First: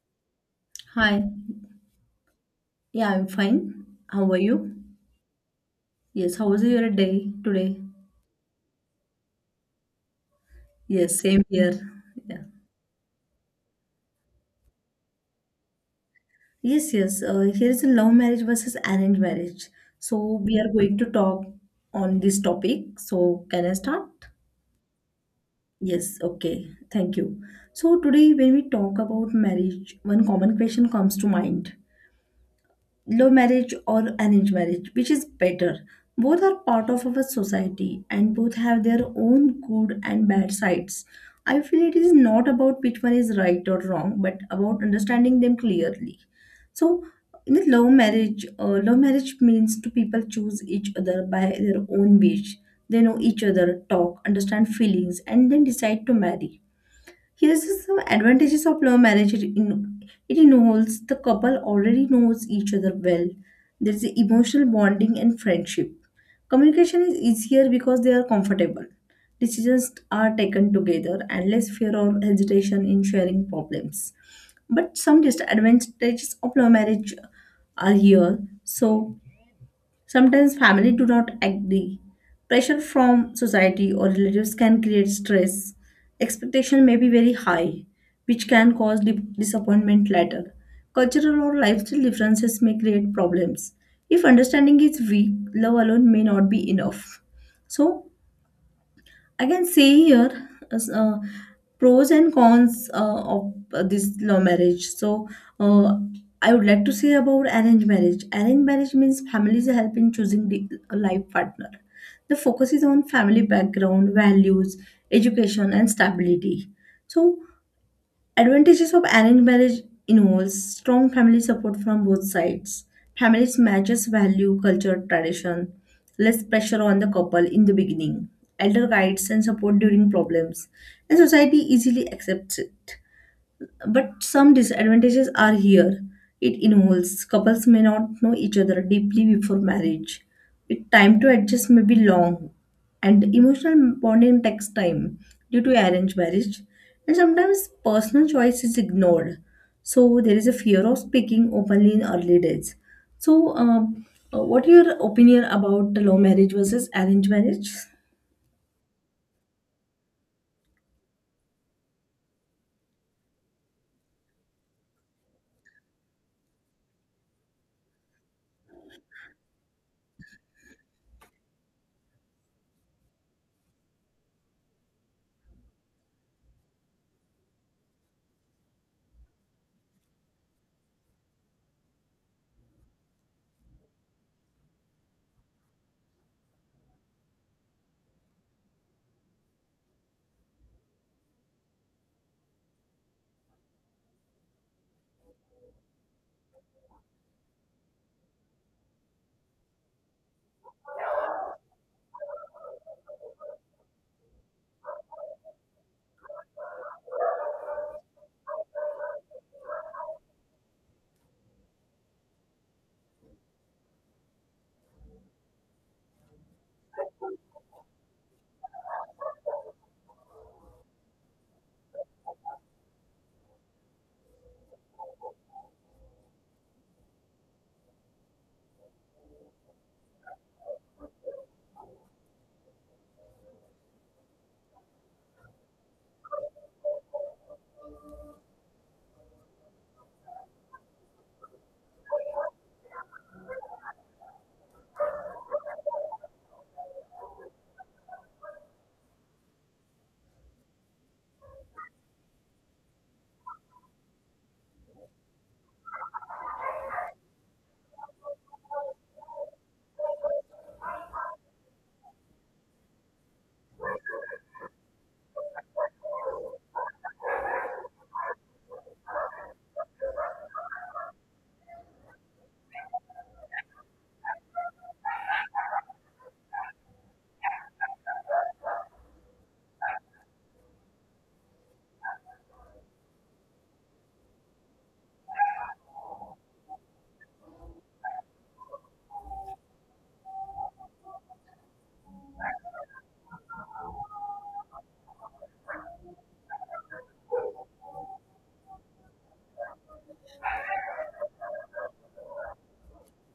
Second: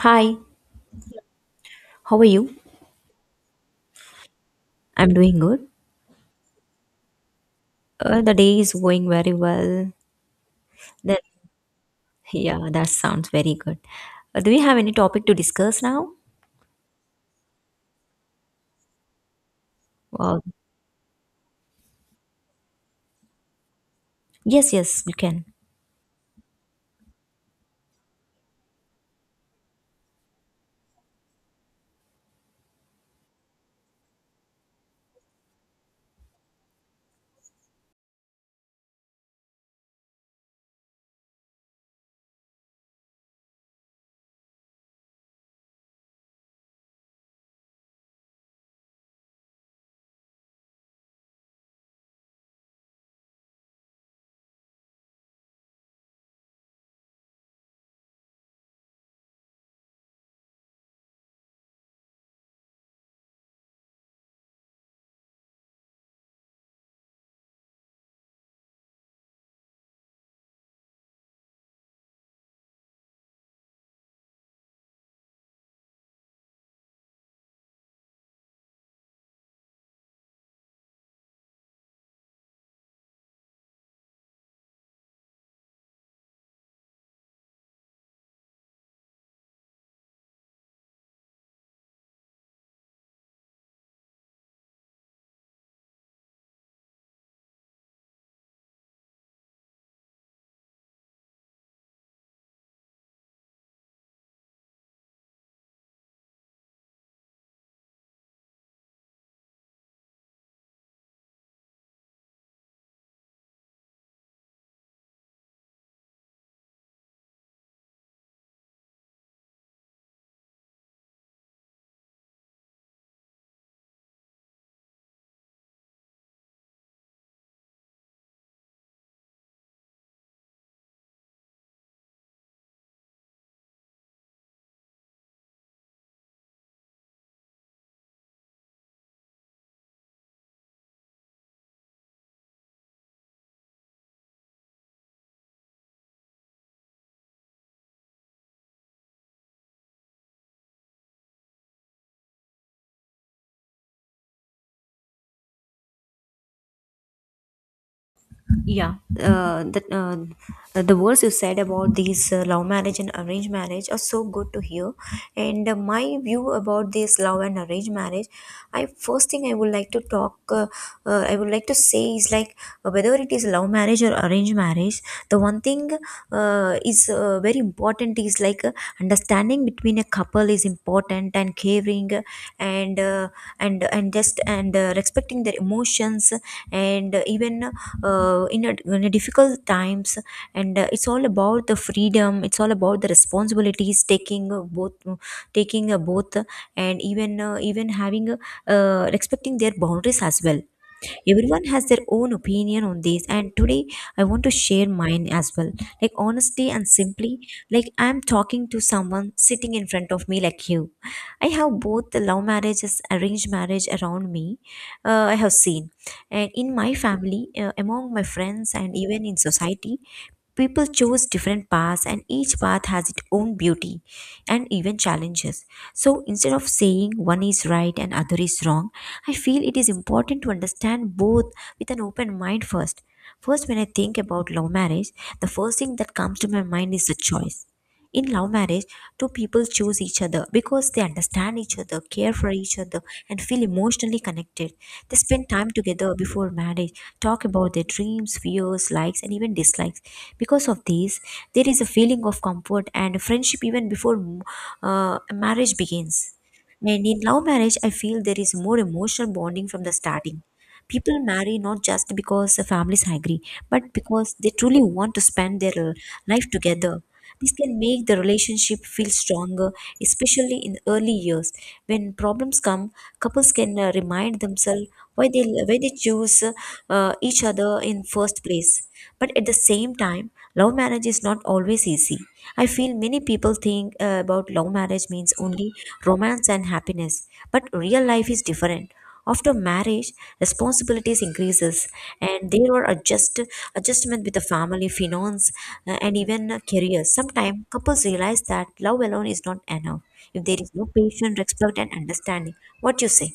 Hi, Hi. how are you? Yeah, I'm fine. How are you? I'm doing good. Yes, how was your day today? The day is going very well. Then, Yes, same here. Yeah. yeah, that sounds very good. Do we have any topic to discuss now? Yes, yes. Here is a love marriage versus arranged marriage. So Uh, we are going to talk on this topic. So can I start? yes, yes, you can. Yes, okay. Thank you. So today when we talk about marriage, one common question comes to mind. Law marriage or arranged marriage, which is better? Both are part of our society and both have their own good and bad sides. I feel it is not about which one is right or wrong, but about understanding them clearly. So, in the love marriage means two people choose each other by their own wish. They know each other, talk, understand feelings, and then decide to marry. Here's the some advantages of love marriage. It involves the couple already knows each other well. There's the emotional bonding and friendship. Communication is easier because they are comfortable. Decisions are taken together and less fear or hesitation in sharing problems. But some disadvantages of love marriage are here. So, sometimes family do not agree. Pressure from society or relatives can create stress. Expectation may be very high, which can cause disappointment later. Cultural or lifestyle differences may create problems. If understanding is weak, love alone may not be enough. So, I can see here as, pros and cons of this law marriage. So, uh, I would like to say about arranged marriage. Arranged marriage means families help in choosing the life partner. The focus is on family background, values, education, and stability. So, advantages of arranged marriage involves strong family support from both sides. Families matches value, culture, tradition, less pressure on the couple in the beginning, elder guides and support during problems, and society easily accepts it. But some disadvantages are here. It involves couples may not know each other deeply before marriage. It time to adjust may be long, and emotional bonding takes time due to arranged marriage. And sometimes personal choice is ignored. So there is a fear of speaking openly in early days. So, what your opinion about the law marriage versus arranged marriage? Yeah, uh, the uh, the words you said about these love marriage and arranged marriage are so good to hear, and my view about this love and arranged marriage, I first thing I would like to talk, I would like to say is like whether it is love marriage or arranged marriage, the one thing is very important is like understanding between a couple is important and caring, and uh, and respecting their emotions, and even in a difficult times, and it's all about the freedom, it's all about the responsibilities taking both, and even having respecting their boundaries as well. Everyone has their own opinion on this, and today I want to share mine as well, like honestly and simply, like I'm talking to someone sitting in front of me like you. I have both the love marriages arranged marriage around me, I have seen. And in my family, among my friends, and even in society, people chose different paths, and each path has its own beauty and even challenges. So instead of saying one is right and other is wrong, I feel it is important to understand both with an open mind first. First, when I think about love marriage, the first thing that comes to my mind is the choice. In love marriage, two people choose each other because they understand each other, care for each other, and feel emotionally connected. They spend time together before marriage, talk about their dreams, fears, likes, and even dislikes. Because of this, there is a feeling of comfort and friendship even before marriage begins. And in love marriage, I feel there is more emotional bonding from the starting. People marry not just because the families agree, but because they truly want to spend their life together. This can make the relationship feel stronger, especially in early years. When problems come, couples can remind themselves why they choose each other in first place. But at the same time, love marriage is not always easy. I feel many people think about love marriage means only romance and happiness, but real life is different. After marriage, responsibilities increases, and there are adjustment with the family, finance, and even career. Sometimes couples realize that love alone is not enough if there is no patience, respect, and understanding. What you say?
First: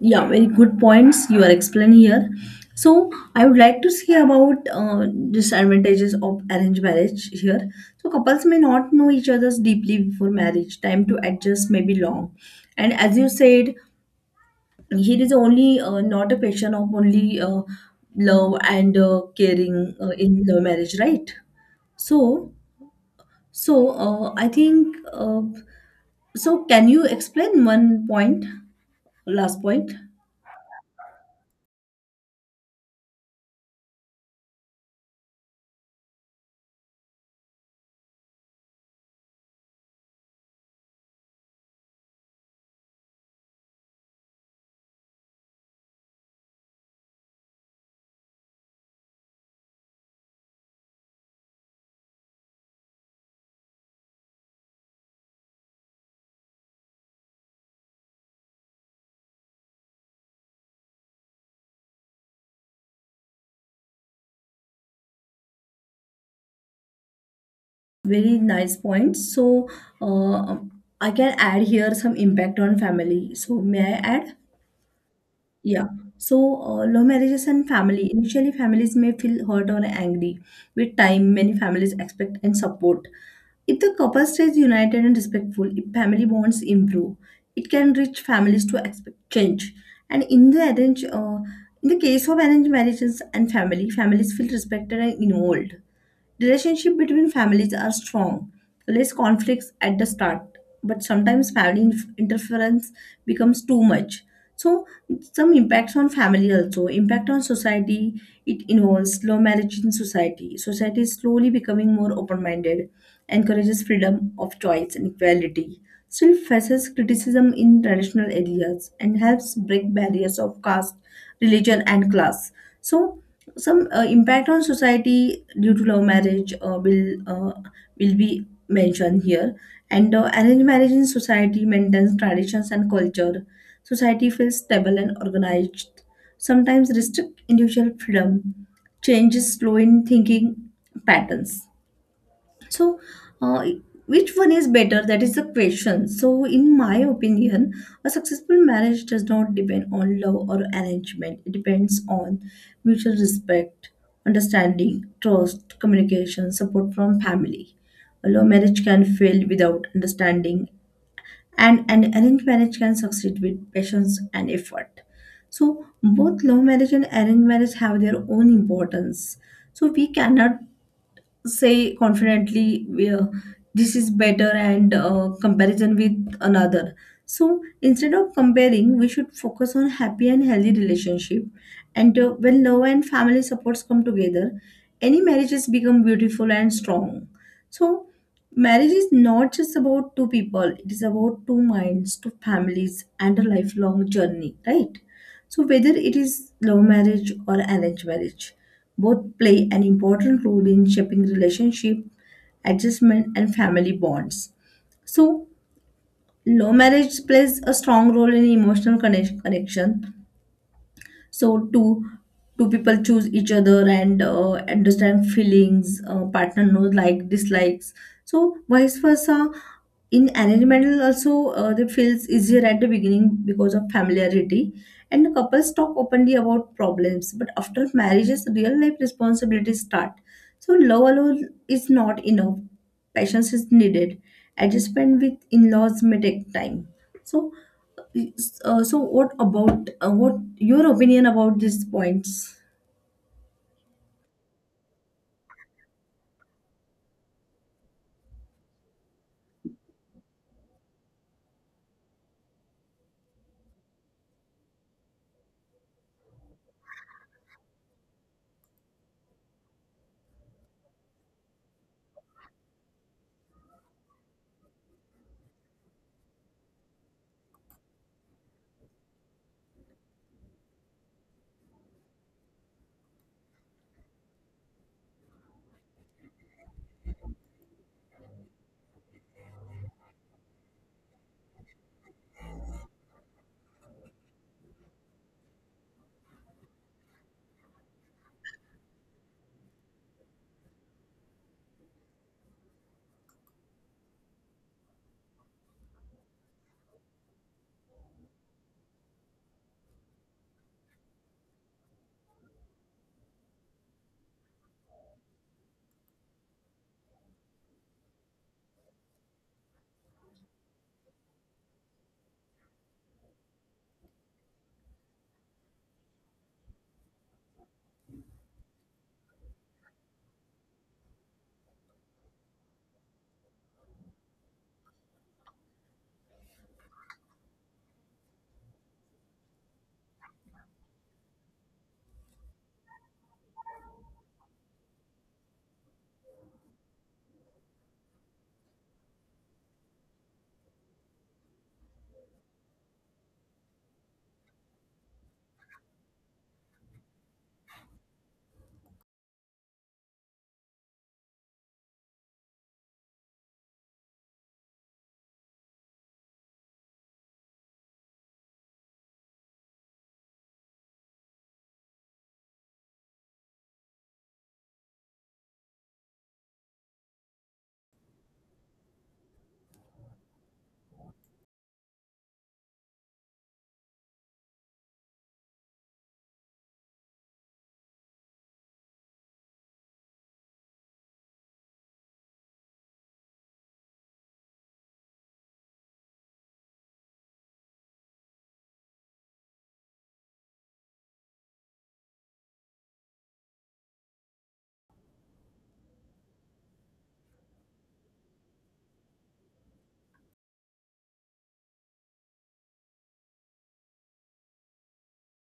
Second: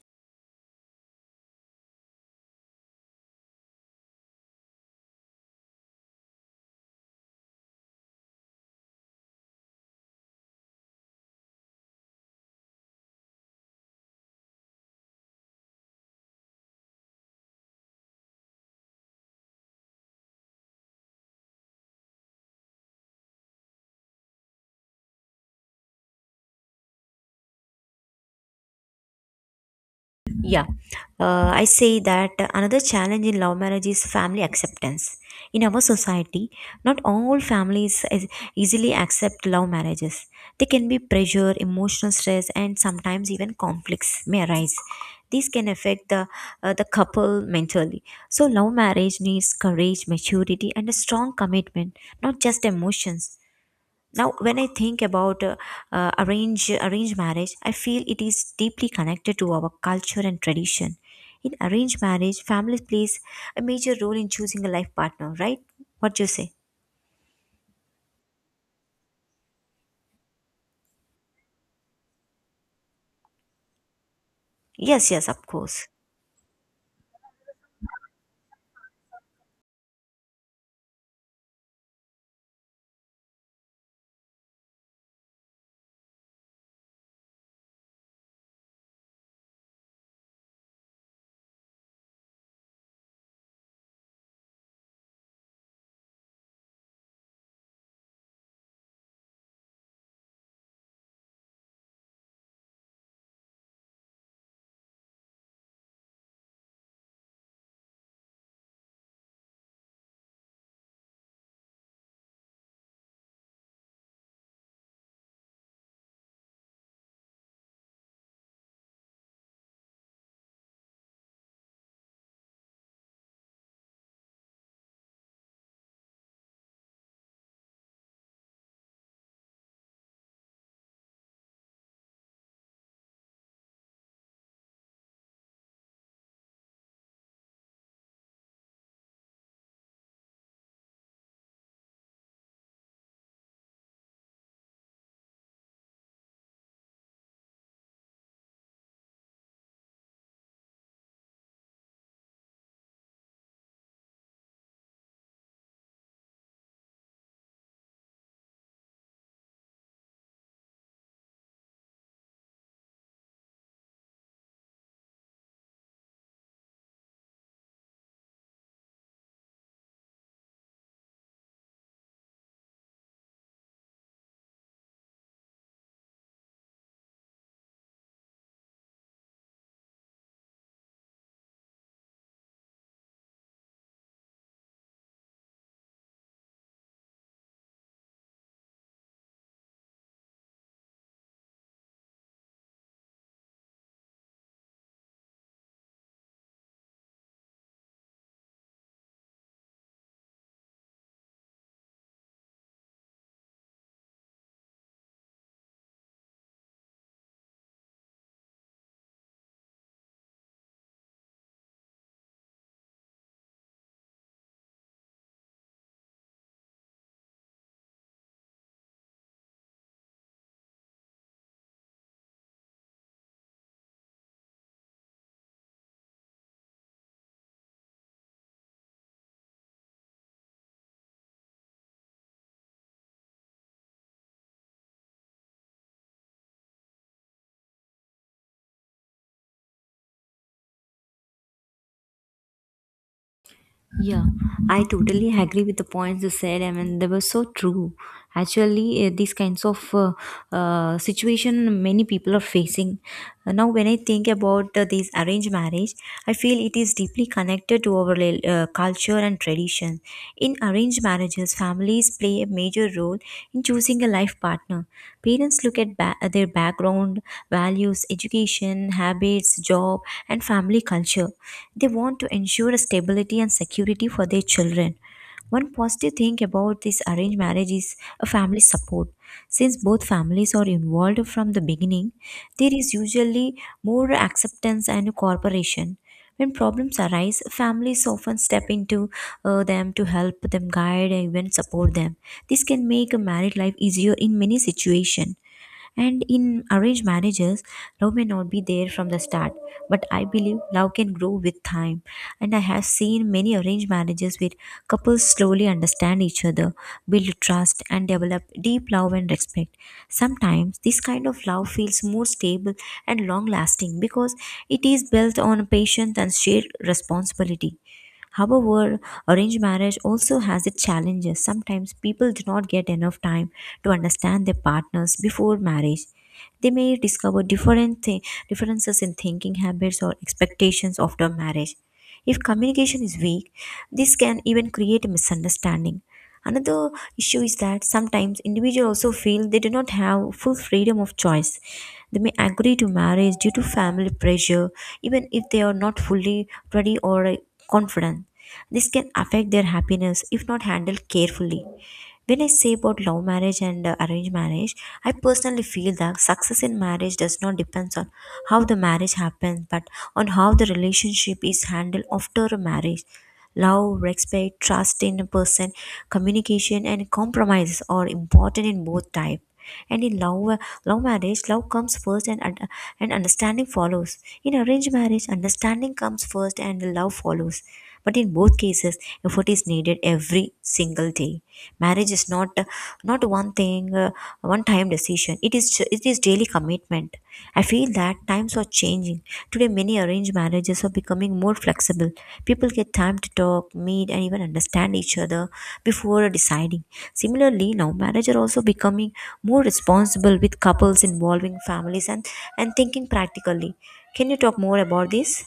Yeah, very good points you are explaining here. So, I would like to see about disadvantages of arranged marriage here. So, couples may not know each other's deeply before marriage. Time to adjust may be long, and as you said, here is only not a question of only love and caring in the marriage, right? So, I think. Can you explain one point, last point? Yeah, I say that another challenge in love marriage is family acceptance. In our society, not all families is- easily accept love marriages. There can be pressure, emotional stress, and sometimes even conflicts may arise. These can affect the couple mentally. So, love marriage needs courage, maturity, and a strong commitment, not just emotions. Now when I think about arranged marriage, I feel it is deeply connected to our culture and tradition. In arranged marriage, families plays a major role in choosing a life partner, right? What do you say? Very nice point. So, uh, I can add here some impact on family. So, may I add? Yes, yes, of Yeah. course. So, love marriages and family. Initially, families may feel hurt or angry. With time, many families expect and support. If the couple stays united and respectful, if family bonds improve, it can reach families to expect change. And in the case of arranged marriages and family, families feel respected and involved. Relationship between families are strong, less conflicts at the start, but sometimes family interference becomes too much. So some impacts on family also, impact on society, it involves slow marriage in society. Society is slowly becoming more open-minded, encourages freedom of choice and equality, still faces criticism in traditional areas and helps break barriers of caste, religion and class. So some impact on society due to love marriage will will be mentioned here. And arranged marriage in society maintains traditions and culture. Society feels stable and organized. Sometimes restrict individual freedom. Changes slow in thinking patterns. So, uh, which one is better? That is the question. So, in my opinion, a successful marriage does not depend on love or arrangement. It depends on mutual respect, understanding, trust, communication, support from family. A love marriage can fail without understanding, and an arranged marriage can succeed with patience and effort. So, both love marriage and arranged marriage have their own importance. So, we cannot say confidently, yeah, this is better and comparison with another. So, instead of comparing we should focus on happy and healthy relationship, and when love and family supports come together, any marriages become beautiful and strong. So marriage is not just about two people, it is about two minds, two families and a lifelong journey, right? So, whether it is love marriage or arranged marriage, both play an important role in shaping relationship, adjustment, and family bonds. So, love marriage plays a strong role in emotional connection, so two people choose each other and understand feelings, partner knows like dislikes, so vice versa. In arranged marriage also, they feels easier at the beginning because of familiarity, and the couples talk openly about problems, but after marriages real life responsibilities start. So love alone is not enough, patience is needed, adjustment with in-laws may take time. So, what about what your opinion about these points? Yeah, I totally agree with the points you said. I mean, they were so true. Actually, these kinds of situation many people are facing. Now, when I think about this arranged marriage, I feel it is deeply connected to our rel- culture and tradition. In arranged marriages, families play a major role in choosing a life partner. Parents look at ba- their background, values, education, habits, job, and family culture. They want to ensure stability and security for their children. One positive thing about this arranged marriage is a family support. Since both families are involved from the beginning, there is usually more acceptance and cooperation. When problems arise, families often step into them to help them guide and even support them. This can make a married life easier in many situations. And in arranged marriages, love may not be there from the start, but I believe love can grow with time. And I have seen many arranged marriages where couples slowly understand each other, build trust, and develop deep love and respect. Sometimes this kind of love feels more stable and long lasting because it is built on patience and shared responsibility. However, arranged marriage also has its challenges. Sometimes people do not get enough time to understand their partners before marriage. They may discover different thi- differences in thinking habits or expectations after marriage. If communication is weak, this can even create a misunderstanding. Another issue is that sometimes individuals also feel they do not have full freedom of choice. They may agree to marriage due to family pressure, even if they are not fully ready or confident. This can affect their happiness if not handled carefully. When I say about love marriage and arranged marriage, I personally feel that success in marriage does not depend on how the marriage happens, but on how the relationship is handled after a marriage. Love, respect, trust in a person, communication, and compromises are important in both types. And in love marriage, love comes first and and understanding follows. In arranged marriage, understanding comes first and love follows. But in both cases, effort is needed every single day. Marriage is not one thing, one time decision. It is daily commitment. I feel that times are changing. Today, many arranged marriages are becoming more flexible. People get time to talk, meet, and even understand each other before deciding. Similarly, now marriage are also becoming more responsible, with couples involving families and thinking practically. Can you talk more about this?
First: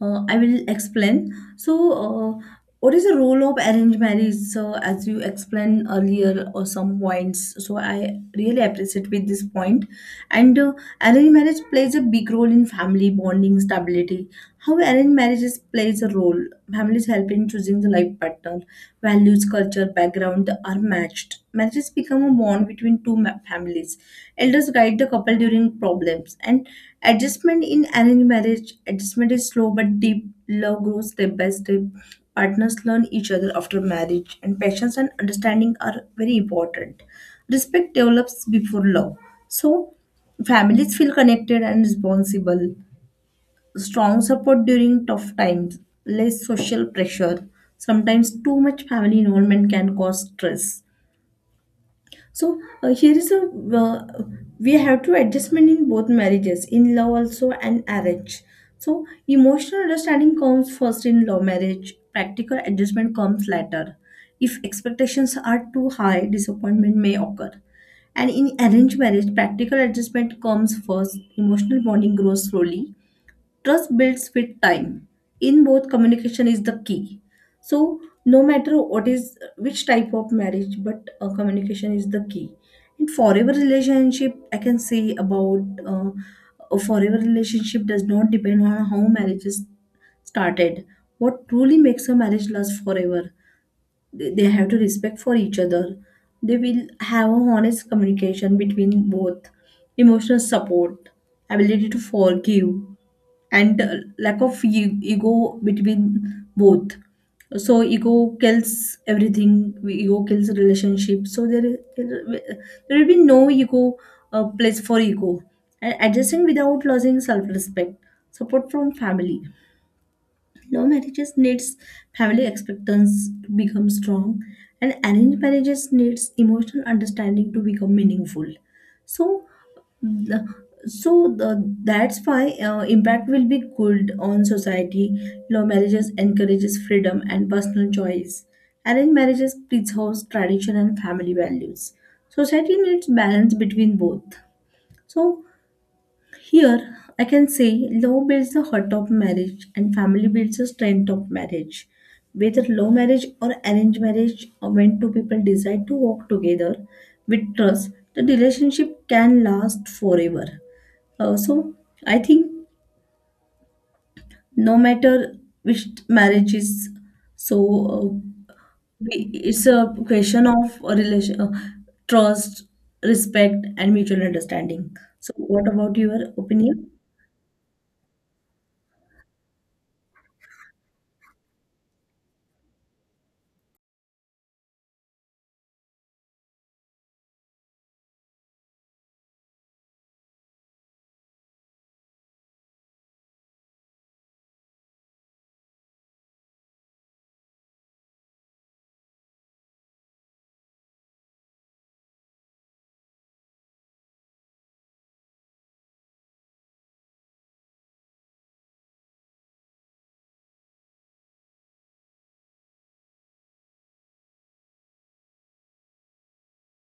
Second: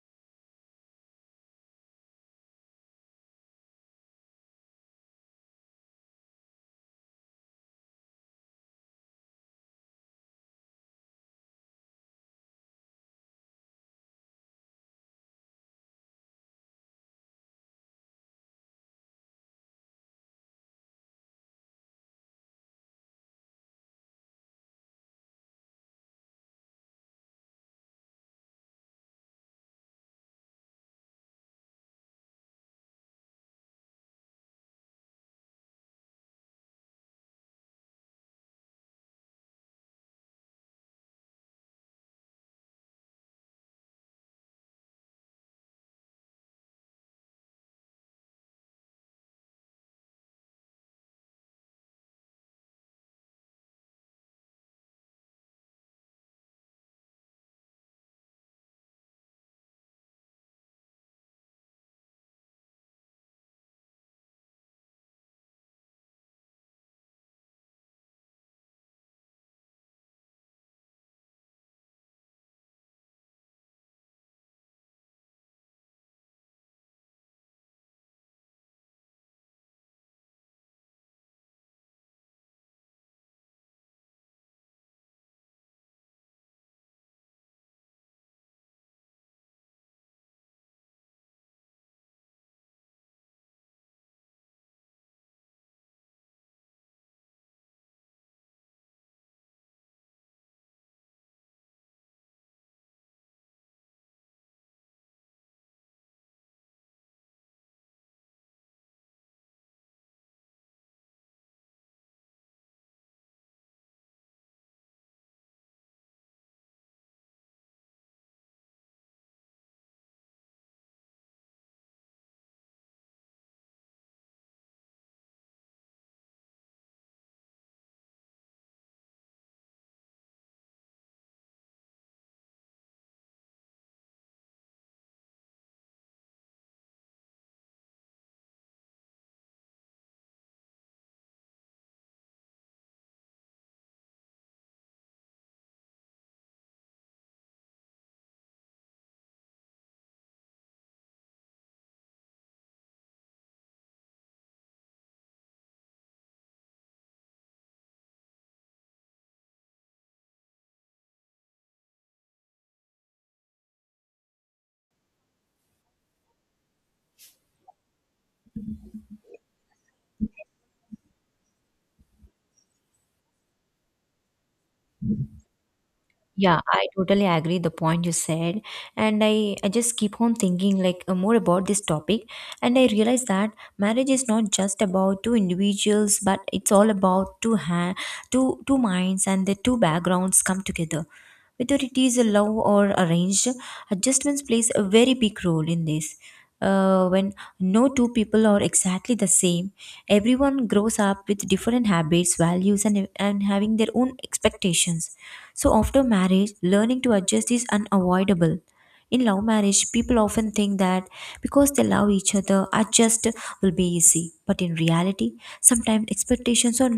I will explain. So, what is the role of arranged marriage? So, as you explained earlier, or some points. So, I really appreciate with this point. And arranged marriage plays a big role in family bonding stability. How arranged marriages plays a role? Families help in choosing the life partner, values, culture, background are matched. Marriages become a bond between two families. Elders guide the couple during problems. And adjustment in arranged marriage, adjustment is slow but deep. Love grows step by step. Partners learn each other after marriage, and patience and understanding are very important. Respect develops before love. So, families feel connected and responsible, strong support during tough times, less social pressure. Sometimes too much family involvement can cause stress. So here is a uh, we have to adjustment in both marriages, in love also and arrange. So emotional understanding comes first in love marriage. Practical adjustment comes later. If expectations are too high, disappointment may occur. And in arranged marriage, practical adjustment comes first. Emotional bonding grows slowly. Trust builds with time. In both, communication is the key. So, no matter what is which type of marriage, but communication is the key. In forever relationship, I can say about a forever relationship does not depend on how marriages started. What truly makes a marriage last forever, they have to respect for each other, they will have a honest communication between both, emotional support, ability to forgive, and lack of ego between both. So ego kills everything, ego kills relationship. So there will be no ego, place for ego, and adjusting without losing self respect, support from family. Love marriages needs family expectations to become strong, and arranged marriages needs emotional understanding to become meaningful. So, the, that's why impact will be good on society. Love marriages encourages freedom and personal choice. Arranged marriages preserves tradition and family values. Society needs balance between both. So here, I can say law builds the heart of marriage and family builds the strength of marriage. Whether law marriage or arranged marriage, or when two people decide to walk together with trust, the relationship can last forever. So, I think no matter which marriage is, so uh, it's a question of a relation, trust, respect, and mutual understanding. So, what about your Yeah, I opinion? totally agree the point you said. And I just keep on thinking like more about this topic. And I realize that marriage is not just about two individuals, but it's all about two minds and the two backgrounds come together. Whether it is a love or arranged, adjustments plays a very big role in this. When no two people are exactly the same, everyone grows up with different habits, values, and having their own expectations. So after marriage, learning to adjust is unavoidable. In love marriage, people often think that because they love each other, adjust will be easy. But in reality, sometimes expectations are,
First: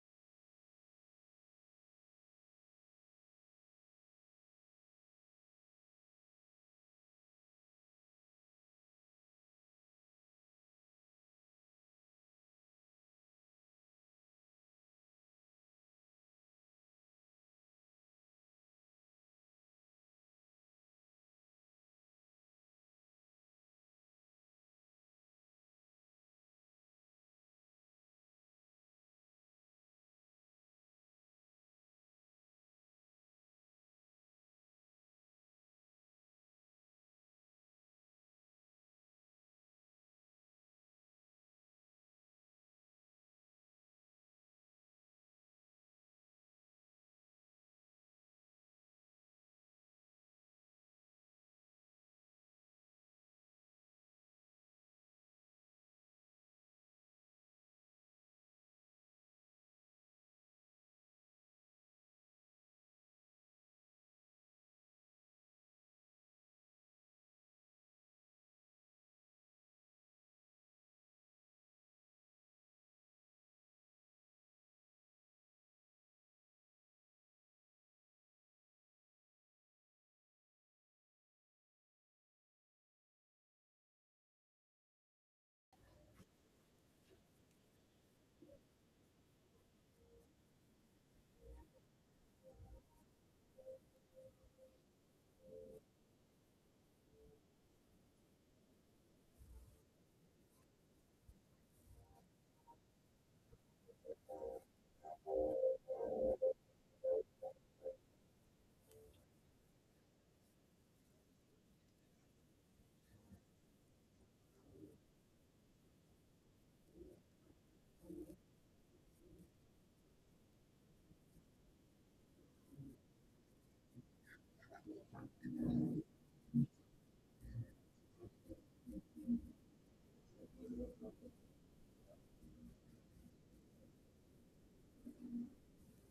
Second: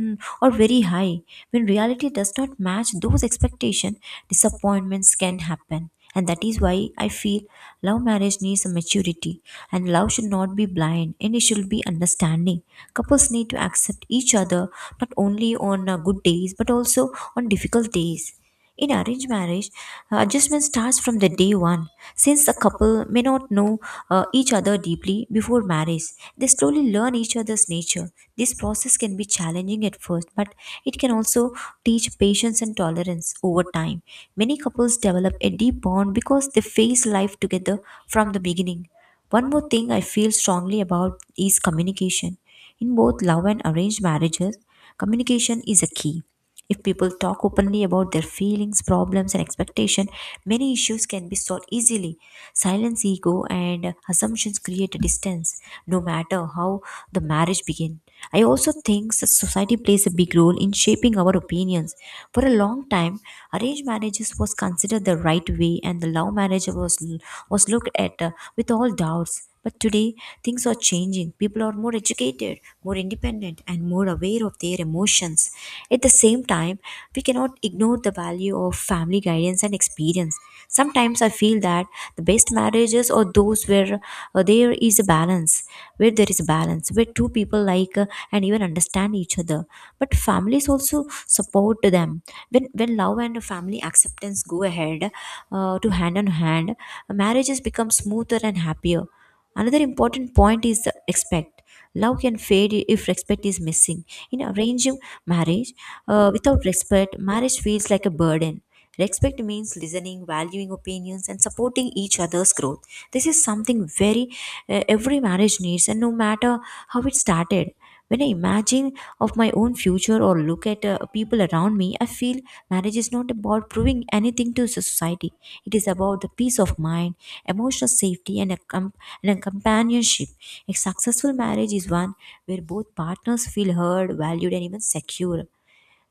are very high. When reality does not match those expectations, disappointments can happen. And that is why I feel love marriage needs a maturity. And love should not be blind and it should be understanding. Couples need to accept each other not only on good days but also on difficult days. In arranged marriage, adjustment starts from the day one. Since a couple may not know each other deeply before marriage, they slowly learn each other's nature. This process can be challenging at first, but it can also teach patience and tolerance over time. Many couples develop a deep bond because they face life together from the beginning. One more thing I feel strongly about is communication. In both love and arranged marriages, communication is a key. If people talk openly about their feelings, problems, and expectation, many issues can be solved easily. Silence, ego, and assumptions create a distance, no matter how the marriage begin. I also think that society plays a big role in shaping our opinions. For a long time, arranged marriages was considered the right way, and the love marriage was looked at with all doubts. But today, things are changing. People are more educated, more independent, and more aware of their emotions. At the same time, we cannot ignore the value of family guidance and experience. Sometimes I feel that the best marriages are those uh, there is a balance, where there is a balance, where two people like and even understand each other. But families also support them. When love and family acceptance go ahead to hand on hand, marriages become smoother and happier. Another important point is respect. Love can fade if respect is missing. In arranged marriage, without respect, marriage feels like a burden. Respect means listening, valuing opinions, and supporting each other's growth. This is something very every marriage needs, and no matter how it started. When I imagine of my own future or look at people around me, I feel marriage is not about proving anything to society. It is about the peace of mind, emotional safety, and and a companionship. A successful marriage is one where both partners feel heard, valued, and even secure.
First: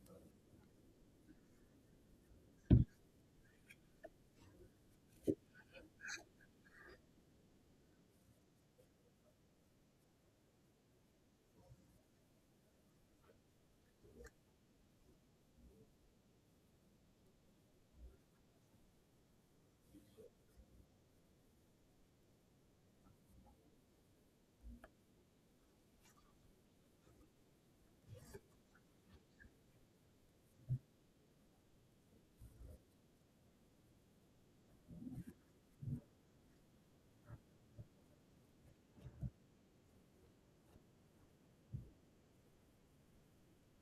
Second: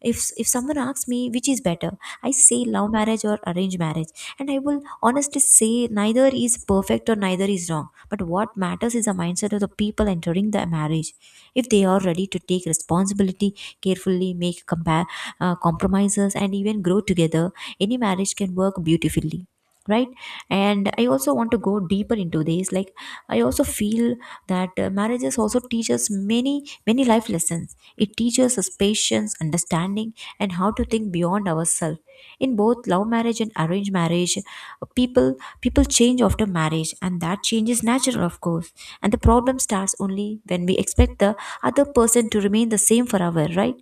If someone asks me which is better, I say love marriage or arranged marriage, and I will honestly say neither is perfect or neither is wrong, but what matters is the mindset of the people entering the marriage. If they are ready to take responsibility, carefully make compromises, and even grow together, any marriage can work beautifully, right? And I also want to go deeper into this. Like, I also feel that marriages also teaches many life lessons. It teaches us patience, understanding, and how to think beyond ourselves. In both love marriage and arranged marriage, people change after marriage, and that change is natural, of course. And the problem starts only when we expect the other person to remain the same forever, right?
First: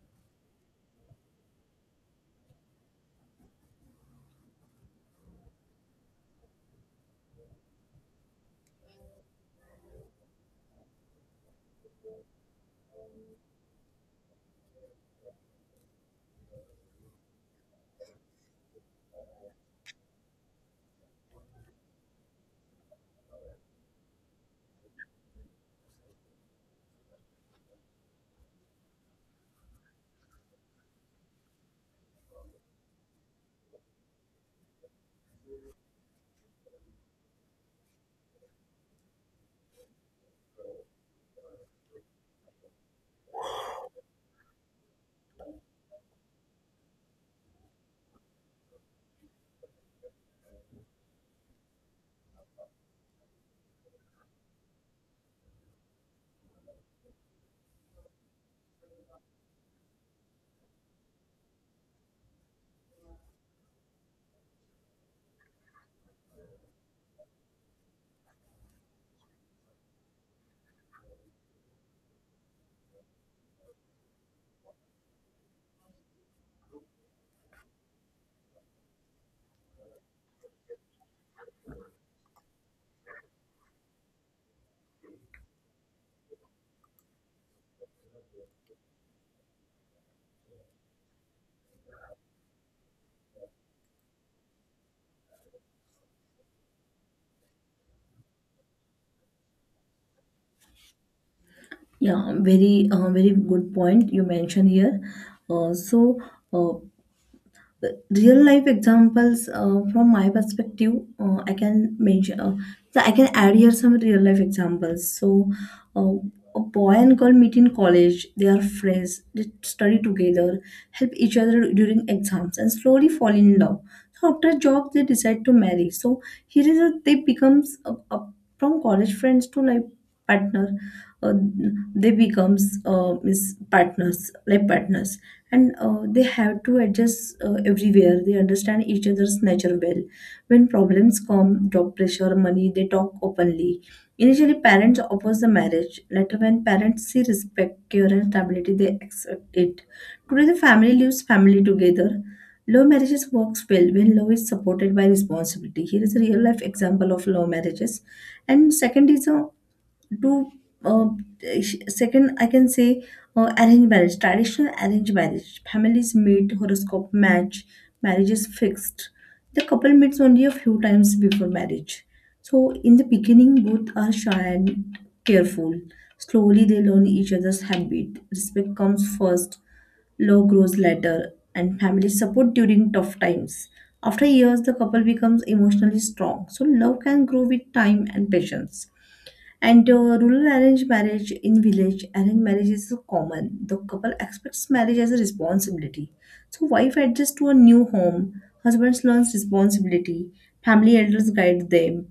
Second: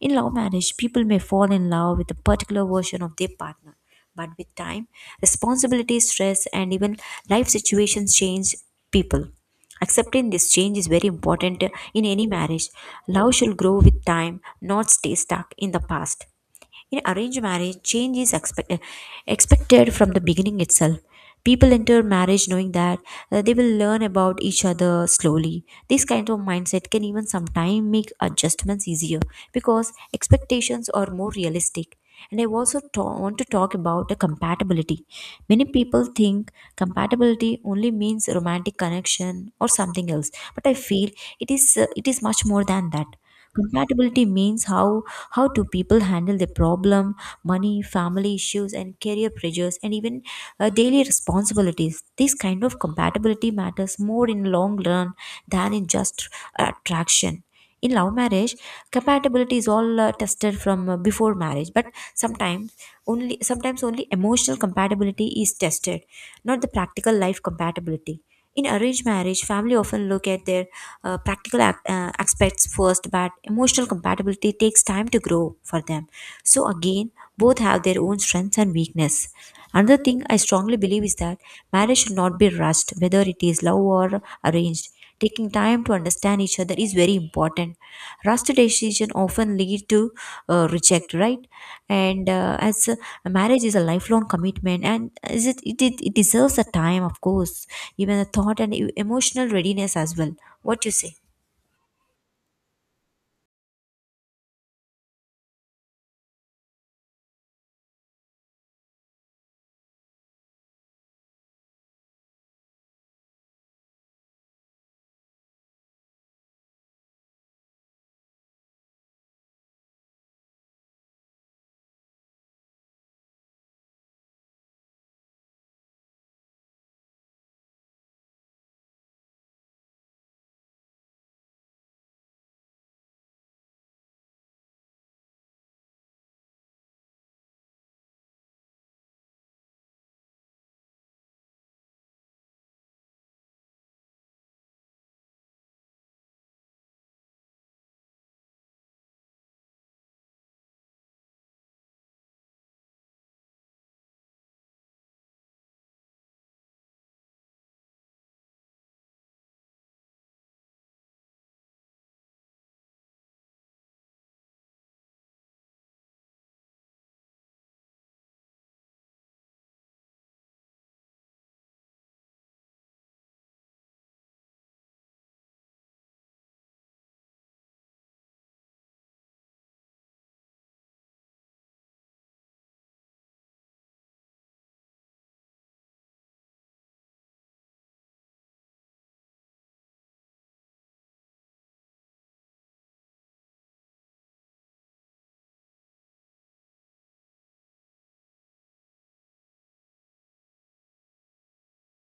In love marriage, people may fall in love with a particular version of their partner, but with time, responsibility, stress, and even life situations change people. Accepting this change is very important in any marriage. Love should grow with time, not stay stuck in the past. In arranged marriage, change is expected from the beginning itself. People enter marriage knowing that they will learn about each other slowly. This kind of mindset can even sometimes make adjustments easier because expectations are more realistic. And I also want to talk about the compatibility. Many people think compatibility only means romantic connection or something else, but I feel it is much more than that. Compatibility means how do people handle their problem, money, family issues, and career pressures, and even daily responsibilities. This kind of compatibility matters more in long run than in just attraction. In love marriage, compatibility is all tested from before marriage, but sometimes, only sometimes, only emotional compatibility is tested, not the practical life compatibility. In arranged marriage, family often look at their aspects first, but emotional compatibility takes time to grow for them. So again, both have their own strengths and weakness. Another thing I strongly believe is that marriage should not be rushed, whether it is love or arranged. Taking time to understand each other is very important. Rushed decision often lead to reject, right? And as marriage is a lifelong commitment, and is it, it it it deserves a time, of course, even a thought and emotional readiness as well. What you say? Yeah, very good point you mentioned here. So uh, real life examples from my perspective, uh, i can mention uh, I can add here some real life examples. So uh, a boy and girl meet in college, they are friends, they study together, help each other during exams and slowly fall in love. So after job they decide to marry. So, they becomes a from college friends to life partner. uh, they becomes is partners life partners, and they have to adjust everywhere, they understand each other's nature well. When problems come, job pressure, money, they talk openly. Initially parents oppose the marriage, later when parents see respect, care and stability, they accept it. Today the family lives family together. Love marriages works well when love is supported by responsibility. Here is a real life example of love marriages. And second is a do uh, sh- second I can say, arranged marriage, traditional arranged marriage, families meet, horoscope match, marriage is fixed. The couple meets only a few times before marriage. So in the beginning both are shy and careful, slowly they learn each other's habit, respect comes first, love grows later, and family support during tough times. After years the couple becomes emotionally strong, so love can grow with time and patience. And rural arranged marriage, in village, arranged marriage is so common. The couple expects marriage as a responsibility. So wife adjusts to a new home, husband learns responsibility, family elders guide them,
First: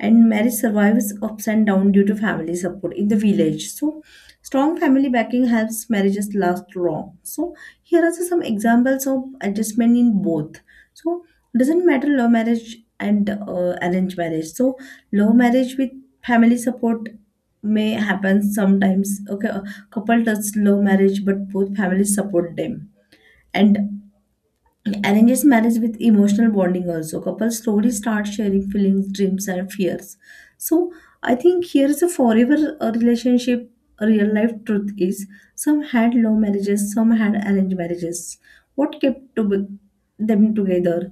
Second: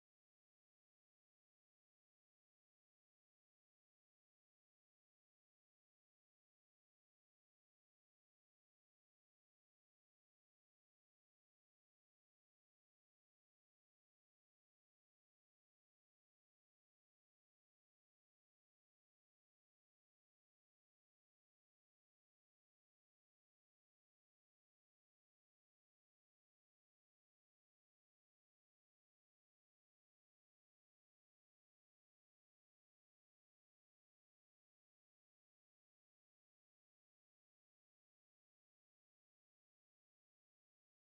and marriage survives ups and downs due to family support in the village. So, strong family backing helps marriages last long. So, here are some examples of adjustment in both. So, doesn't matter love marriage and arranged marriage. So, love marriage with family support may happen sometimes. Okay, a couple does love marriage, but both families support them. And arranges marriage with emotional bonding also. Couples slowly start sharing feelings, dreams, and fears. So I think here is a forever relationship. A real life truth is some had love marriages, some had arranged marriages. What kept to be- them together?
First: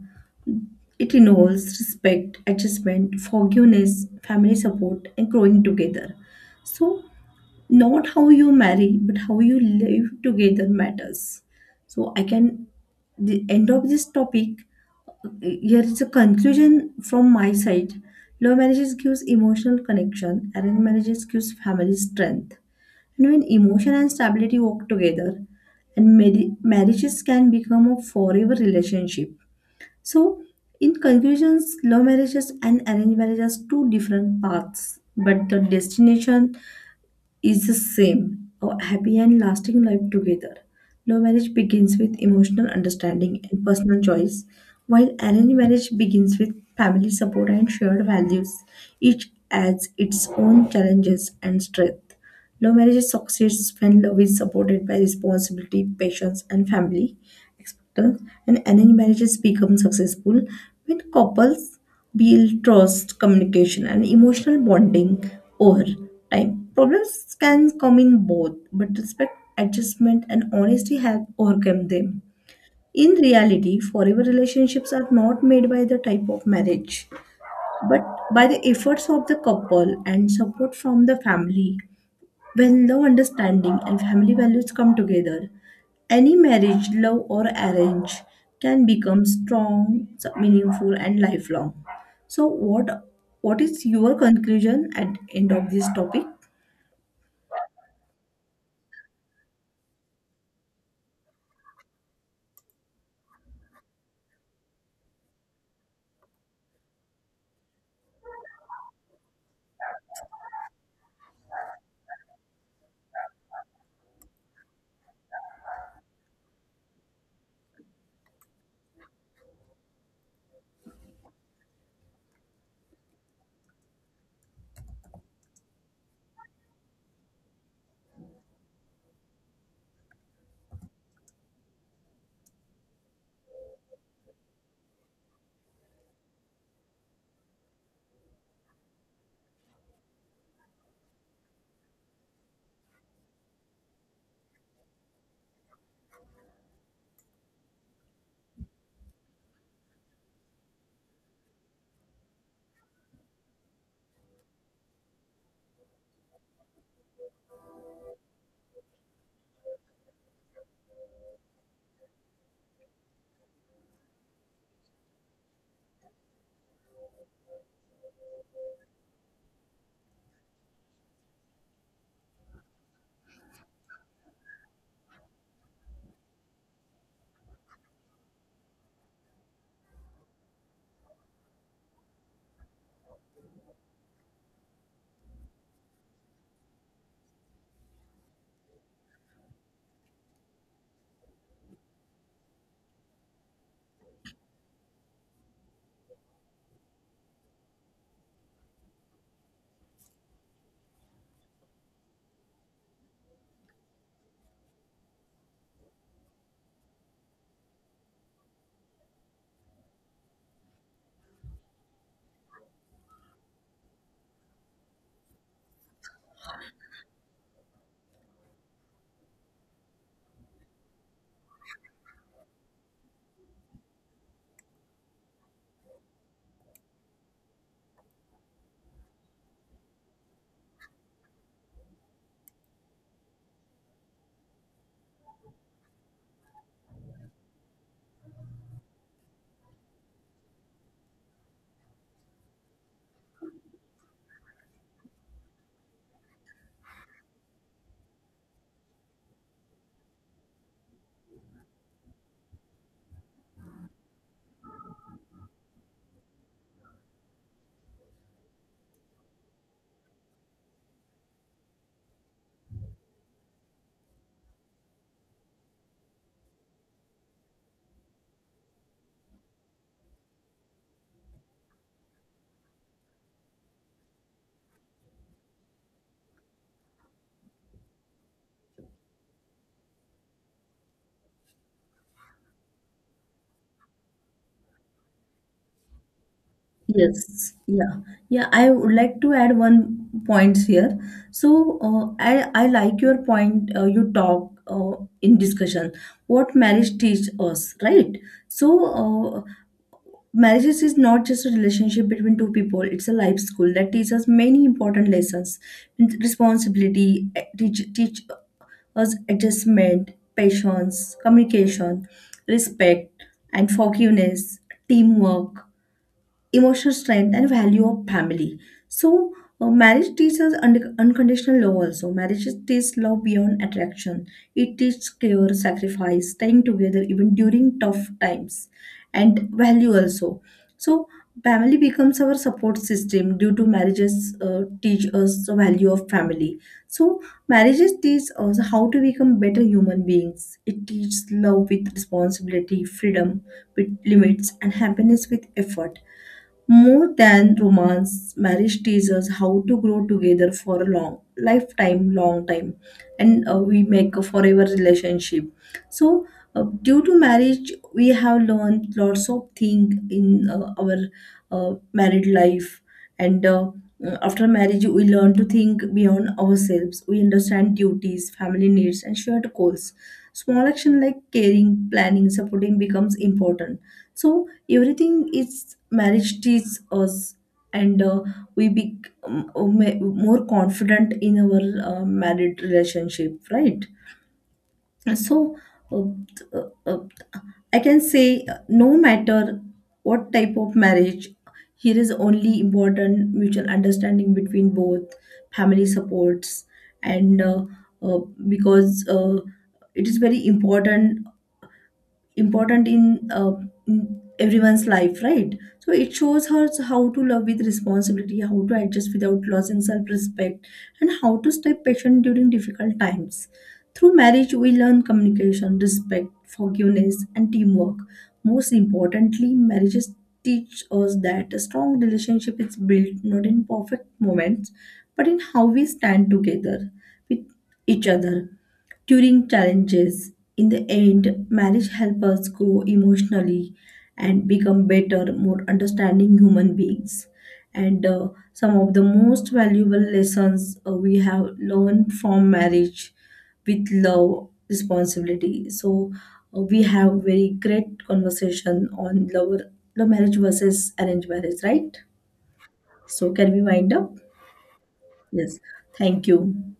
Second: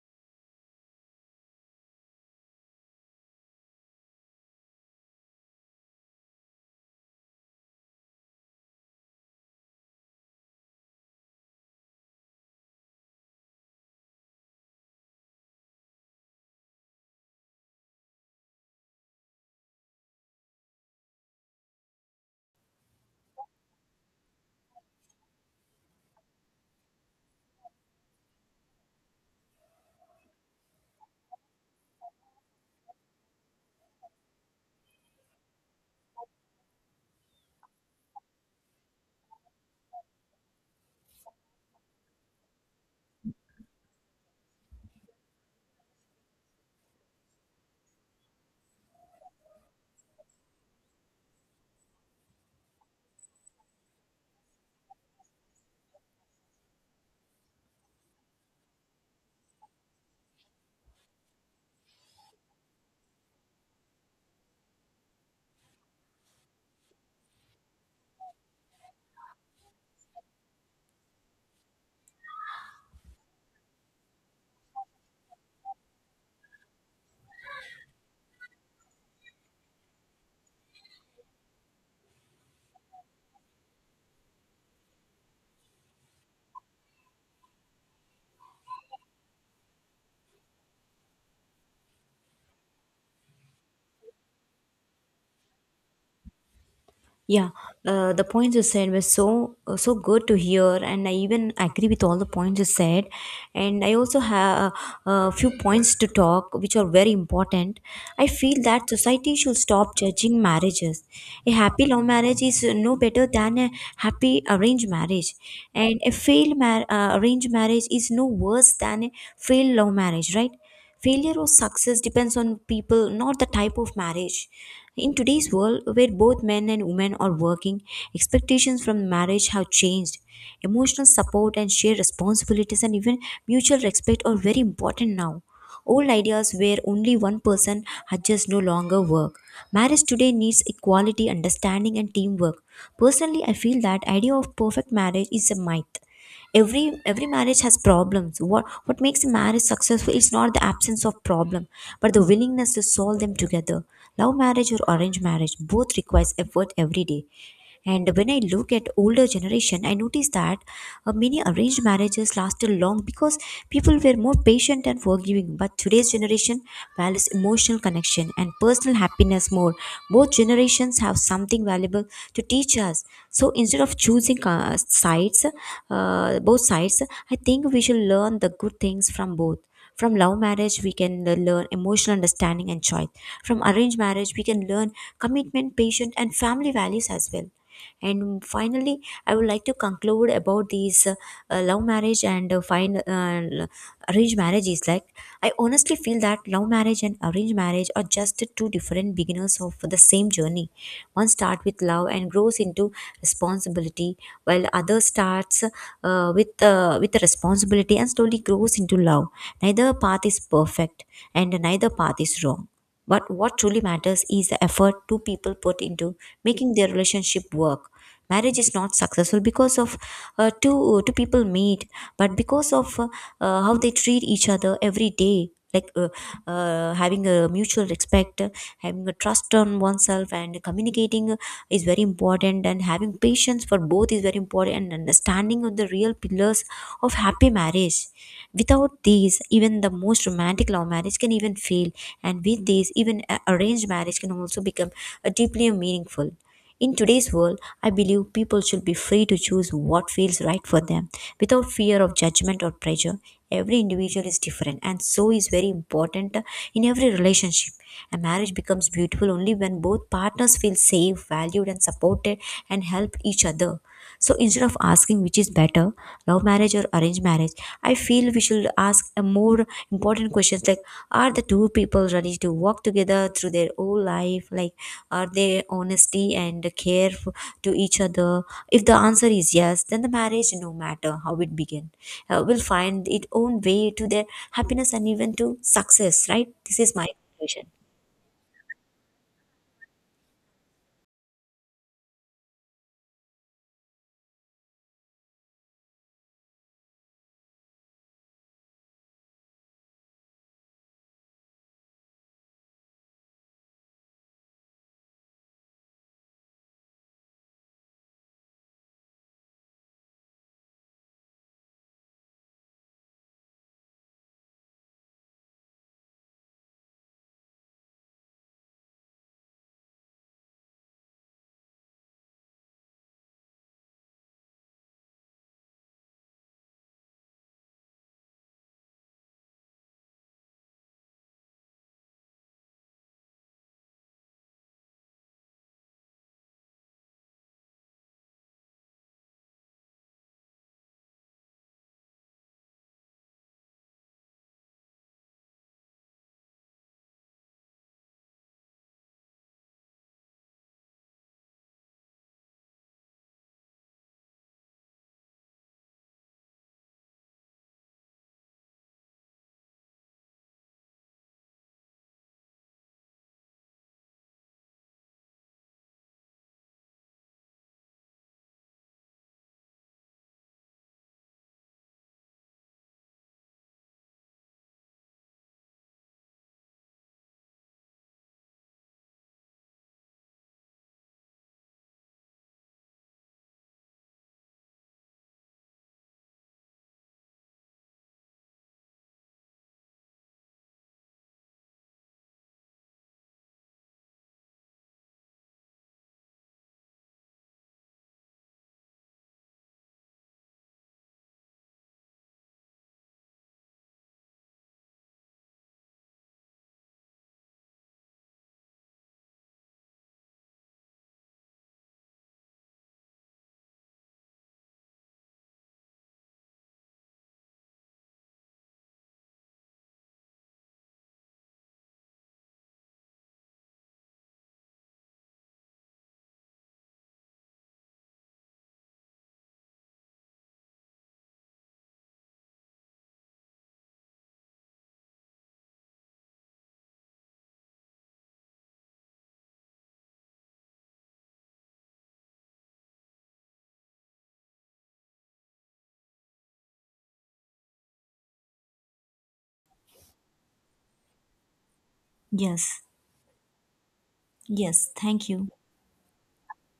It involves respect, adjustment, forgiveness, family support, and growing together. So not how you marry but how you live together matters, so I can the end of this topic, here is a conclusion from my side. Love marriages gives emotional connection, arranged marriages gives family strength, and when emotion and stability work together, and marriages can become a forever relationship. So in conclusions, love marriages and arranged marriages are two different paths, but the destination is the same, a happy and lasting life together. Love marriage begins with emotional understanding and personal choice, while arranged marriage begins with family support and shared values. Each adds its own challenges and strength. Love marriage succeeds when love is supported by responsibility, patience, and family expectance, and arranged marriages become successful when couples build trust, communication, and emotional bonding over time. Problems can come in both, but respect, adjustment, and honesty help overcome them. In reality, forever relationships are not made by the type of marriage, but by the efforts of the couple and support from the family. When love, understanding and family values come together, any marriage, love or arrange, can become strong, meaningful and lifelong. So what is your conclusion at end of this topic? Yeah, the points you said were so so good to hear, and I even agree with all the points you said. And I also have a few points to talk, which are very important. I feel that society should stop judging marriages. A happy love marriage is no better than a happy arranged marriage, and a arranged marriage is no worse than a failed love marriage, right? Failure or success depends on people, not the type of marriage. In today's world, where both men and women are working, expectations from marriage have changed. Emotional support and shared responsibilities and even mutual respect are very important now. Old ideas where only one person had just no longer work. Marriage today needs equality, understanding, and teamwork. Personally, I feel that idea of perfect marriage is a myth. Every marriage has problems. What makes a marriage successful is not the absence of problem, but the willingness to solve them together. Love marriage or arranged marriage, both requires effort every day. And when I look at older generation, I notice that many arranged marriages lasted long because people were more patient and forgiving, but today's generation values emotional connection and personal happiness more. Both generations have something valuable to teach us. So instead of choosing both sides, I think we should learn the good things from both. From love marriage, we can learn emotional understanding and choice. From arranged marriage, we can learn commitment, patience, and family values as well. And finally, I would like to conclude about these love marriage and fine arranged marriage is like, I honestly feel that love marriage and arranged marriage are just the two different beginners of the same journey. One starts with love and grows into responsibility, while the other starts with the responsibility and slowly grows into love. Neither path is perfect, and neither path is wrong. But what truly matters is the effort two people put into making their relationship work. Marriage is not successful because of uh, two two people meet, but because of how they treat each other every day. Like, having a mutual respect, having a trust on oneself, and communicating is very important, and having patience for both is very important, and understanding of the real pillars of happy marriage. Without these, even the most romantic love marriage can even fail, and with these, even arranged marriage can also become deeply meaningful. In today's world, I believe people should be free to choose what feels right for them without fear of judgment or pressure. Every individual is different, and so is very important in every relationship. A marriage becomes beautiful only when both partners feel safe, valued, and supported and help each other. So instead of asking which is better, love marriage or arranged marriage, I feel we should ask a more important questions like, are the two people ready to walk together through their whole life? Like, are they honesty and to each other? If the answer is yes, then the marriage, no matter how it began, will find its own way to their happiness and even to success. Right? This is my Yes, conclusion. yeah, yeah. I would like to add one point here. So, I like your point. You talk, in discussion. What marriage teaches us, right? So, uh, marriages is not just a relationship between two people. It's a life school that teaches many important lessons: responsibility, teach us adjustment, patience, communication, respect, and forgiveness, teamwork, emotional strength and value of family. So marriage teaches unconditional love. Also marriage teaches love beyond attraction. It teaches care, sacrifice, staying together even during tough times, and value also. So family becomes our support system due to marriages. Uh, teach us the value of family. So marriages teach us how to become better human beings. It teaches love with responsibility, freedom with limits, and happiness with effort. More than romance, marriage teaches how to grow together for a long lifetime, long time, and we make a forever relationship. So, due to marriage, we have learned lots of things in our married life, and after marriage, we learn to think beyond ourselves. We understand duties, family needs, and shared goals. Small action like caring, planning, supporting becomes important. So, everything is marriage teaches us, and we become more confident in our married relationship, right? So uh, uh, uh, I can say no matter what type of marriage, here is only important mutual understanding between both, family supports, and uh, because it is very important, important in, uh, in everyone's life, right? So it shows her how to love with responsibility, how to adjust without losing self respect, and how to stay patient during difficult times. Through marriage, we learn communication, respect, forgiveness, and teamwork. Most importantly, marriages teach us that a strong relationship is built not in perfect moments, but in how we stand together with each other during challenges. In the end, marriage helps us grow emotionally and become better, more understanding human beings. And some of the most valuable lessons we have learned from marriage with love, responsibility. So we have very great conversation on love, love marriage versus arranged marriage, right? Yes. So can we wind up? Yes. Thank you. Yes. Thank you.